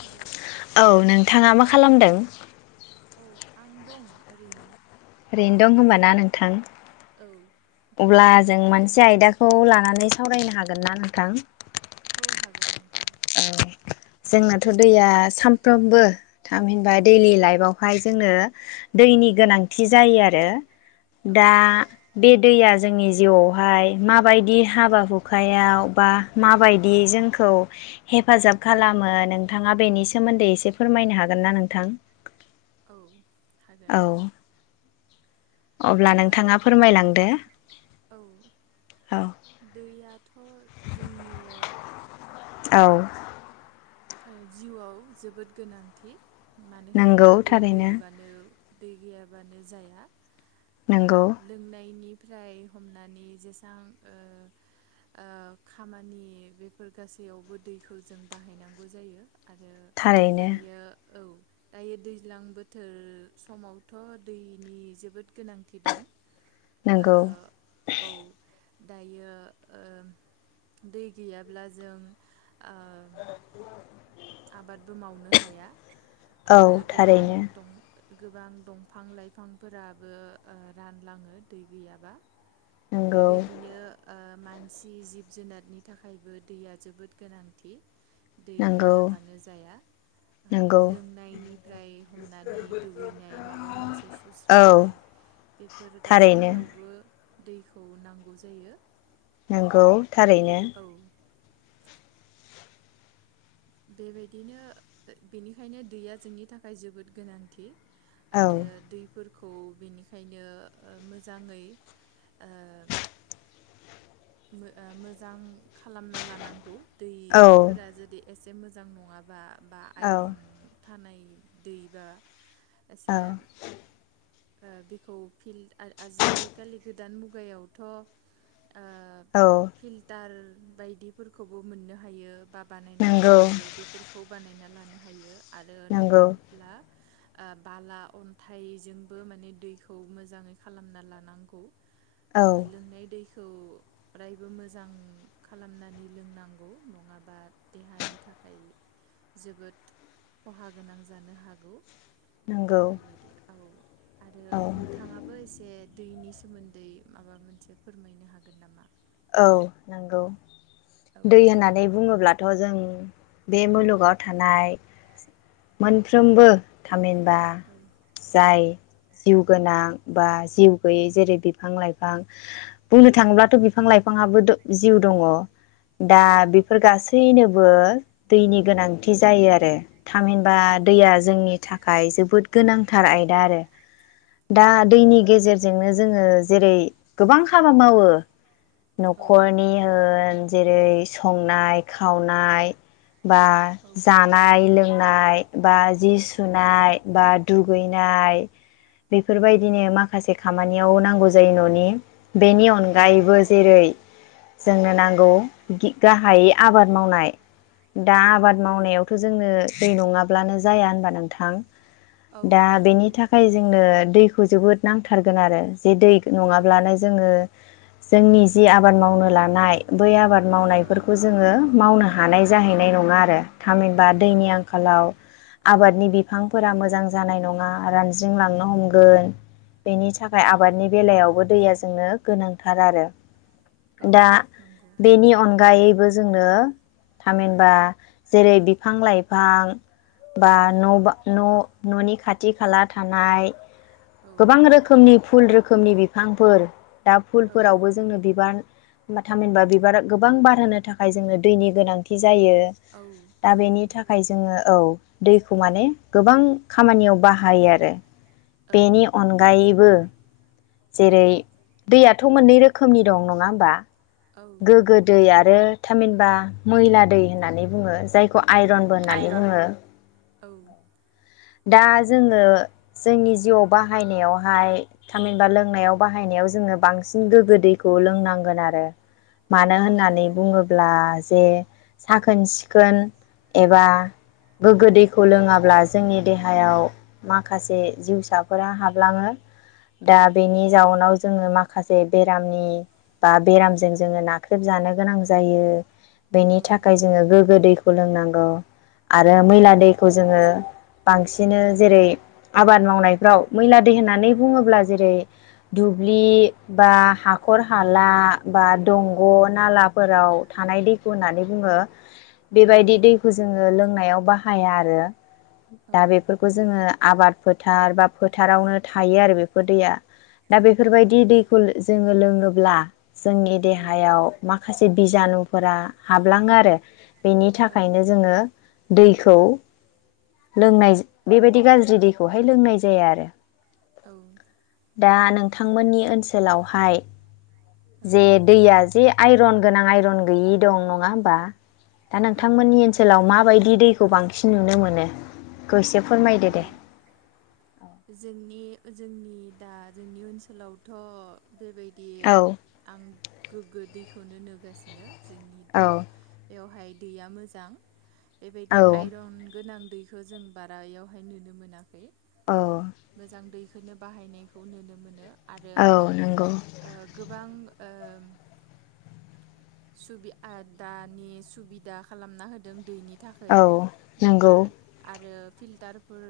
Hello औ नोंथाङा मा खालामदों? औ आं दं ओरैनो। ओरैनो दं होनबाना नोंथां औ अब्ला जों मोनसे आयदाखौ लानानै सावरायनो हागोन ना नोंथां? औ हागोन नोंथां। औ जोंनाथ' दैया सामफ्रोमबो थामहिनबा दैलि लाइफआवहाय जोंनो दैनि औ गोनांथि जायो आरो औ दा बे दैया जोंनि जिउआवहाय माबायदि हाबा हुखायाव बा माबायदि जोंखौ हेफाजाब खालामो नोंथाङा औ बेनि सोमोन्दै एसे फोरमायनो हागोन ना नोंथां? औ औ हागोन अब्ला होमबा नोंथाङा फोरमायलांदो औ अ दैयाथ' जोंनि औ ओ जिउआव जोबोद गोनांथि मानो नंगौ होनबा दै थारैनो गैयाबानो दै गैयाबानो जाया ओ नंगौ लोंनायनिफ्राय हमनानै जेसां ओ ओ खामानि बेफोर गासैयावबो दैखौ जों बाहायनां गौ जायो आरो थारैनो दायो औ दायो दैज्लां बोथोर समावथ' दैनि जोबोद गोनांथि दं। [inaudible] ओ औ दायो ओ दै गैयाब्ला जों ओ [inaudible] आबादबो मावनो हाया औ आरो गोबां थारैनो दं गोबां दंफां-लाइफांफोराबो ओ रानलाङो दै गैयाबा नंगौ बेबायदिनो ओ मानसि, जिब-जुनारनि थाखायबो दैया जोबोद गोनांथि दै नंगौ गैयाबानो जाया ओ नंगौ लोंनायनिफ्राय हमनानै दुगैनाय माबा मोनसे औ सुस्रांनाय बेफोर थारैनो गासैयावबो दैखौ नांगौ जायो। नोंगौ थारैनो औ बेबायदिनो ओ बेनिखायनो दैया जोंनि थाखाय जोबोद गोनांथि औ आरो दैफोरखौ बिनिखायनो ओ मोजाङै ओ मो-मोजां खालामना लानांगौ औ दैफोरा जुदि एसे मोजां नङाबा बा औ आइरन थानाय दैबा एसे औ ओ बेखौ फिल्ड आ-आजिखालि गोदान मुगायावथ' ओ औ फिल्टार बायदिफोरखौबो मोननो हायो बा बानायना नंगौ लानो हायो बेफोर खौ बानायना लानो हायो आरो नङा नंगौ ब्ला ओ बाला अन्थाइजों बो माने दैखौ मोजाङै खालामना लानांगौ औ ओ लोंनाय दैखौ अरायबो मोजां खालामनानै लोंनांगौ नङाबा देहानि थाखाय जोबोद खहा गोनां जानो हागौ। नंगौ बे बायदि औ आरो औ नोंथाङा ङाबो एसे दैनि सोमोन्दै माबा मोनसे फोरमायनो हागोन नामा। औ नोंगौ औ दै होननानै बुङोब्लाथ' जों बे औ मुलुगाव। थानाय मोनफ्रोमबो थामहिनबा। ओं। जाय जिउ गोनां बा जिउ गोयै जेरै बिफां लाइफां। बुंनो थाङोब्लाथ' बिफां लाइफाङाबो द जिउ दङ दा औ बेफोर गासै थैनोबो दैनि गोनांथि जायो आरो। थामहिनबा औ दैया नंगौ जोंनि थाखाय जोबोद गोनांथार आयदा आरो। दा औ दैनि नंगौ गेजेरजोंनो जोङो जेरै गोबां हाबा मावो। औ न'खरनि होन जेरै संनाय खावनाय बा। जा औ जानाय लोंनाय बा जि सुनाय बा दुगैनाय। बेफोरबायदिनो माखासे खामानियाव नांगौ जायो न'नि। बेनि औ अनगायैबो नंगौ जेरै जोंनो औ नांगौ। गि गाहायै आबाद मावनाय दा औ आबाद मावनायाव। थ जोंनो दै नङाब्लानो जाया होनबा नोंथां औ दा नंगौ बेनि थाखाय। जोंनो दैखौ जोबोद नांथारगोन आरो जे दै औ नङाब्लानो जोङो। जोंनि जि आबाद मावनो लानाय बै आबाद औ मावनायफोरखौ जों जोङो मावनो हानाय जाहैनाय नङा आरो थामहिनबा औ दैनि आंखालाव। आबादनि बिफांफोरा मोजां जानाय नङा रानज्रिंलांनो हमगोन। बेनि थाखाय आबादनि बेलायावबो दैया जोंनो गोनांथार थार आरो दा नंगौ औ बेनि अनगायैबो। जोंनो थामहिनबा जेरै बिफां लाइफां। बा न' न' न'नि खाथि खाला थानाय औ गोबां रोखो मनि फुल रोखोमनि बिफांफोर दा औ फुलफोरावबो जोंनो बिबान। होमबा थामहिनबा बिबार गोबां बारहोनो थाखाय जोंनो दैनि गोनांथि जायो। दा बेनि नंगौ थाखा खाय जोङो औ दैखौ माने गोबां खामानियाव बाहायो आरो। औ बेनि अनगायैबो जेरै। दैयाथ' मोननै रोखोमनि दं नङा होमबा। औ नंगौ औ गोग्गो नंगौ दै आरो थामहिनबा मैला दै होन नानै बुङो जायखौ आइरनबो होननानै बुङो। औ। दा जोङो जोंनि जिउआव बाहायनायावहाय। थामहिनबा लोंनायाव बाहायनायाव जोङो गोग्गो दैखौ लोंनांगोन आरो। मानो होननानै बुङोब्ला जे साखोन सिखोन एबा। गोग्गो दैखौ लोङाब्ला। जोंनि देहायाव माखासे जिउसाफोरा हाबलाङो दा औ बेनि। जाउनाव जोङो माखासे बेरामनि। बा बेरामजों जोङो नाख्रेबजानो गोनां जायो। बेनि औ थाखाय जोङो गोग्गो दैखौ लोंनांगौ आरो औ मैला दैखौ जोङो। बांसिनो जेरै आबाद मावनायफ्राव मैला दै होननानै बुङोब्ला जेरै। दुब्लि बा हाखर हाला बा औ दंग' नाला फोराव थानाय दैखौ होननानै बुङो बेबायदि दै [unintelligible] जोङो लोंनायाव बाहाया आरो। दा बेफोरखौ जोङो आबाद फोथार बा फोथारावनो थायो आरो बेफोर दैया। दा बेफोरबायदि दैखौ जोङो लोङोब्ला जोंनि औ देहायाव। माखासे बिजानुफोरा हाबलाङो आरो बेनि औ थाखायनो जोङो। दैखौ लोंनाय बेबायदि गाज्रि दैखौहाय लोंनाय जाया आरो। औ। दा नोंथांमोननि ओनसोलावहाय जे दैया जे आइरन गोनां आइरन गैयि दं नङा होमबा दा नोंथांमोननि ओन सोलाव मा बायदि दैखौ बांसिन नुनो मोनो इखो एसे फोरमायदो दे। जोंनि जोंनि दा जोंनि ओनसोलावथ' बेबायदि। औ आं गोग्गो दैखौनो नोगासिनो जोंनि। औ। बेवहाय दैया मोजां औ बेबायदि आइरन गोनां दै खो जों बारा इयावहाय नुनो मोनाखै। अ। मोजां दैखोनो बाहायनायखौ नुनो मोनो आरो। औ नंगौ ओ गोबां ओम। सुबिदा दानि सुबिदा खालामना होदों दैनि। थाखै औ नंगौ बेफोरो। आरो फिल्टारफोर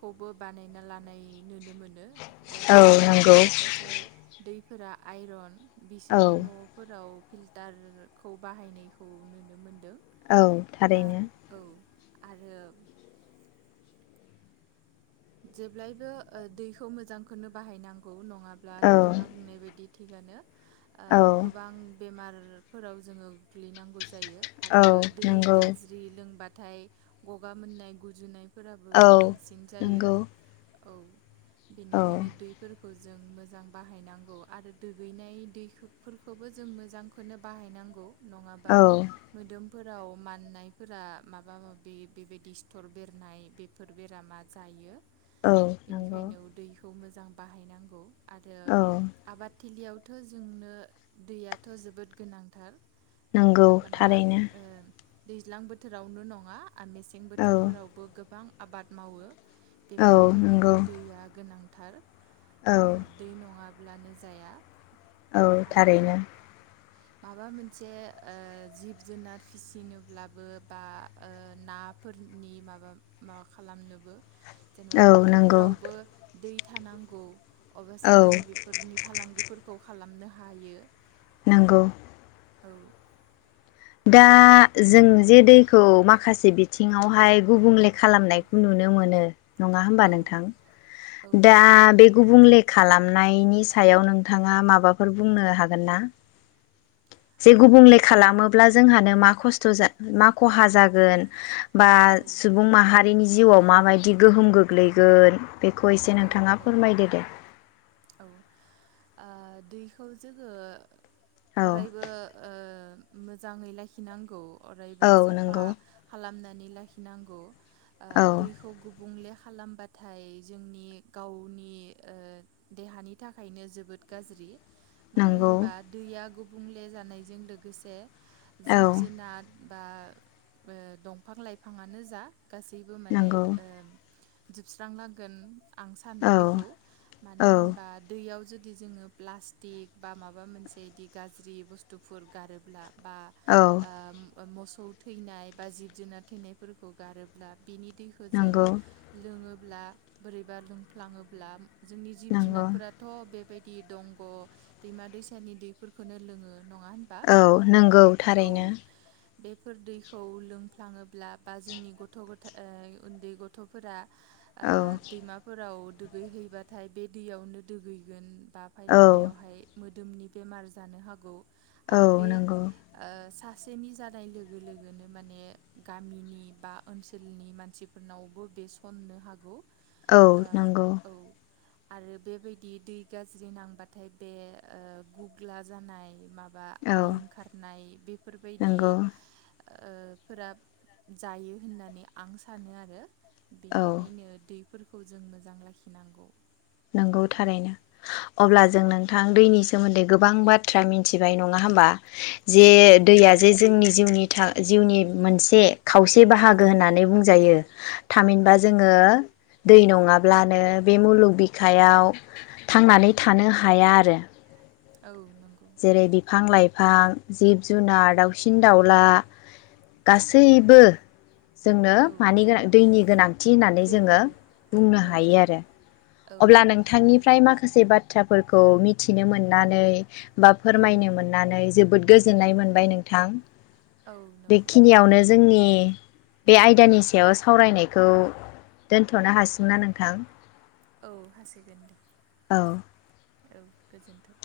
खौबो बानायना लानाय नोनो मोनो। मोनो ओ औ जाय नंगौ जायना एसे दैफोरा आइरन औ बिसोरनि न'। फोराव फिल्टारखौ बाहायनायखौ नुनो मोनदों। औ आ थारैनो। औ आरो। जेब्लायबो ओ दैखौ मोजांखोनो बाहायनांगौ नंङाब्ला औ नोंथाङा बुंनाय बायदि। थिगानो ओ औ गोबां बेमारफोराव जोङो। गोग्लैनांगौ जायो औ आरो दै नंगौ गाजि दै लोंबाथाय ग'गा मोननाय गुजुनायफोराबो औ बांसिन जायो। नंगौ औ। औ बेनिखायनो दै फोरखौ जों मोजां बाहायनांगौ आरो दुगैनाय दैखोफोरखौबो जों मोजां। खोनो बाहायनांगौ नङाबा। औ मोदोमफोराव माननायफोरा माबा माबि बेयो बेबायदि सिथर बेरनाय बे फोर बेरामा जायो। औ नंगौ बेनिखायनो दैखौ मोजां बाहायनांगौ आरो। औ आबादथिलियावथ' जोंनो दैयाथ' जोबोद गोनांथार। मानो नंगौ होनोबा थारैनो ओम। दैज्लां बोथोरावल' नङा आरो मेसें औ बोथोरफोरावबो गोबां आबाद मावो। बेफोरनि औ थाखायबो नंगौ दैया गोनांथार औ ओ। दै नङाब्लानो जाया औ आरो। थारैनो माबा मोनसे ओ जिब-जुनार फिसिनोब्लाबो बा ओ ना फोरनि माबा माबा खालामनोबो। जेनेबा औ नंगौ फुख्रिफोरावबो दै थानांगौ औ अब्लासो माने बे फोरनि फालांगिफोरखौ खालामनो हायो। नोंगौ। औ। दा जों जे दैखौ माखासे बिथिङावहाय गुबुंले औ खालामनायखौ नुनो मोनो नङा हबा औ नोंथां औ दा नंगौ दै गुबुंले खालामनायनि सायाव नोंथाङा माबाफोर बुंनो हागोन ना जे औ गुबुंले खालामोब्ला जोंहानो मा खस्थ जा मा खहा जागोन बा औ सुबुं माहारि बिनि जिउआव माबायदि गोहोम गोग्लैगोन बेखौ एसे औ नोंथाङा औ फोरमायदो दे औ ओ दैखौ जोङो औ अरायबो ओ मोजाङै लाखिनांगौ अरायबो औ साफा नंगौ खालामनानै लाखिनांगौ ओ औ दै खौ गुबुंले खालामबाथाय जोंनि गावनि ओ देहानि थाखायनो जोबोद गाज्रि मानो नंगौ होनबा दैया गुबुंले जानायजों लोगोसे औ जिब जुनार बा ओ दंफां लाइफाङानो जा गासैबो माने नंगौ ओ जोबस्रांलांगोन आं सानो औ बेखौ मानो औ होनबा दै बेयाव जुदि जोङो प्लास्टिक बा माबा मोनसे बिदि गाज्रि बुस्थुफोर गारोब्ला बा औ ओ मोसौ थैनाय बा जिब जुनार थैनायफोरखौ गारोब्ला बिनि दैखौजों नंगौ लोङोब्ला बोरैबा लोंफ्लाङोब्ला जोंनि जिब नंगौ जुनारफोरा बेथ' बेबायदि दंग' दैमा दैसानि दैफोरखौनो लोङो नङा बा औ नंगौ औ थारैनो बेफोर दैखौ लोंफ्लाङोब्ला बा जोंनि गथ गथाय ओ उन्दै गथ'फोरा औ ओ दैमाफोराव दुगैहैबाथाय बे दैयावनो दुगैगोन बा औ नाय बेवहाय मोदोमनि बेमार जानो हागौ औ आरो बे नंगौ ओ सासेनि जानाय लोगो लोगोनो माने गामिनि बा ओनसोलनि मानसि फोरनावबो बेसननो हागौ औ नंगौ ओ औ आरो बेबायदि दै गाज्रि नांबाथाय बे ओ गुग्ला जानाय माबा बा आइ औ ओंखारनाय बेफोरबायदि नंगौ ओ फोरा जायो होननानै आं सानो आरो औ बेनिखायनो दैफोरखौ जों मोजां लाखिनांगौ नोंगौ औ थारैनो अब्ला औ जों नों नोंथां दैनि सोमोन्दै गोबां बाथ्रा मिथिबाय नङा होमबा जे औ दैया नंगौ जे जोंनि जिउनि था जिउनि मोनसे खावसे दै बाहागो होननानै बुंजायो औ थामहिनबा जोङो दै नङाब्लानो बे मुलुग बिखायाव थांनानै थानो हाया आरो औ नंगौ जेरै बिफां लाइफां जिब जुनार दाउसिन दाउला गासैबो जोंनो औ मानि गोनां दैनि गोनांथि होननानै जोङो दोंनि बुंनो औ हायो आरो औ अब्ला नोंथांनिफ्राय माखासे बाथ्राफोरखौ मिथिनो मोननानै बा औ फोरमायनो मोन नानै जोबोद गोजोन्नाय मोनबाय नोंथां औ नंगौ बेखिनियावनो जोंनि बे आयदानि सायाव सावरायनायखौ दोनथ'नो हासिगोना नोंथां औ हासिगोन दे औ औ गोजोन्थों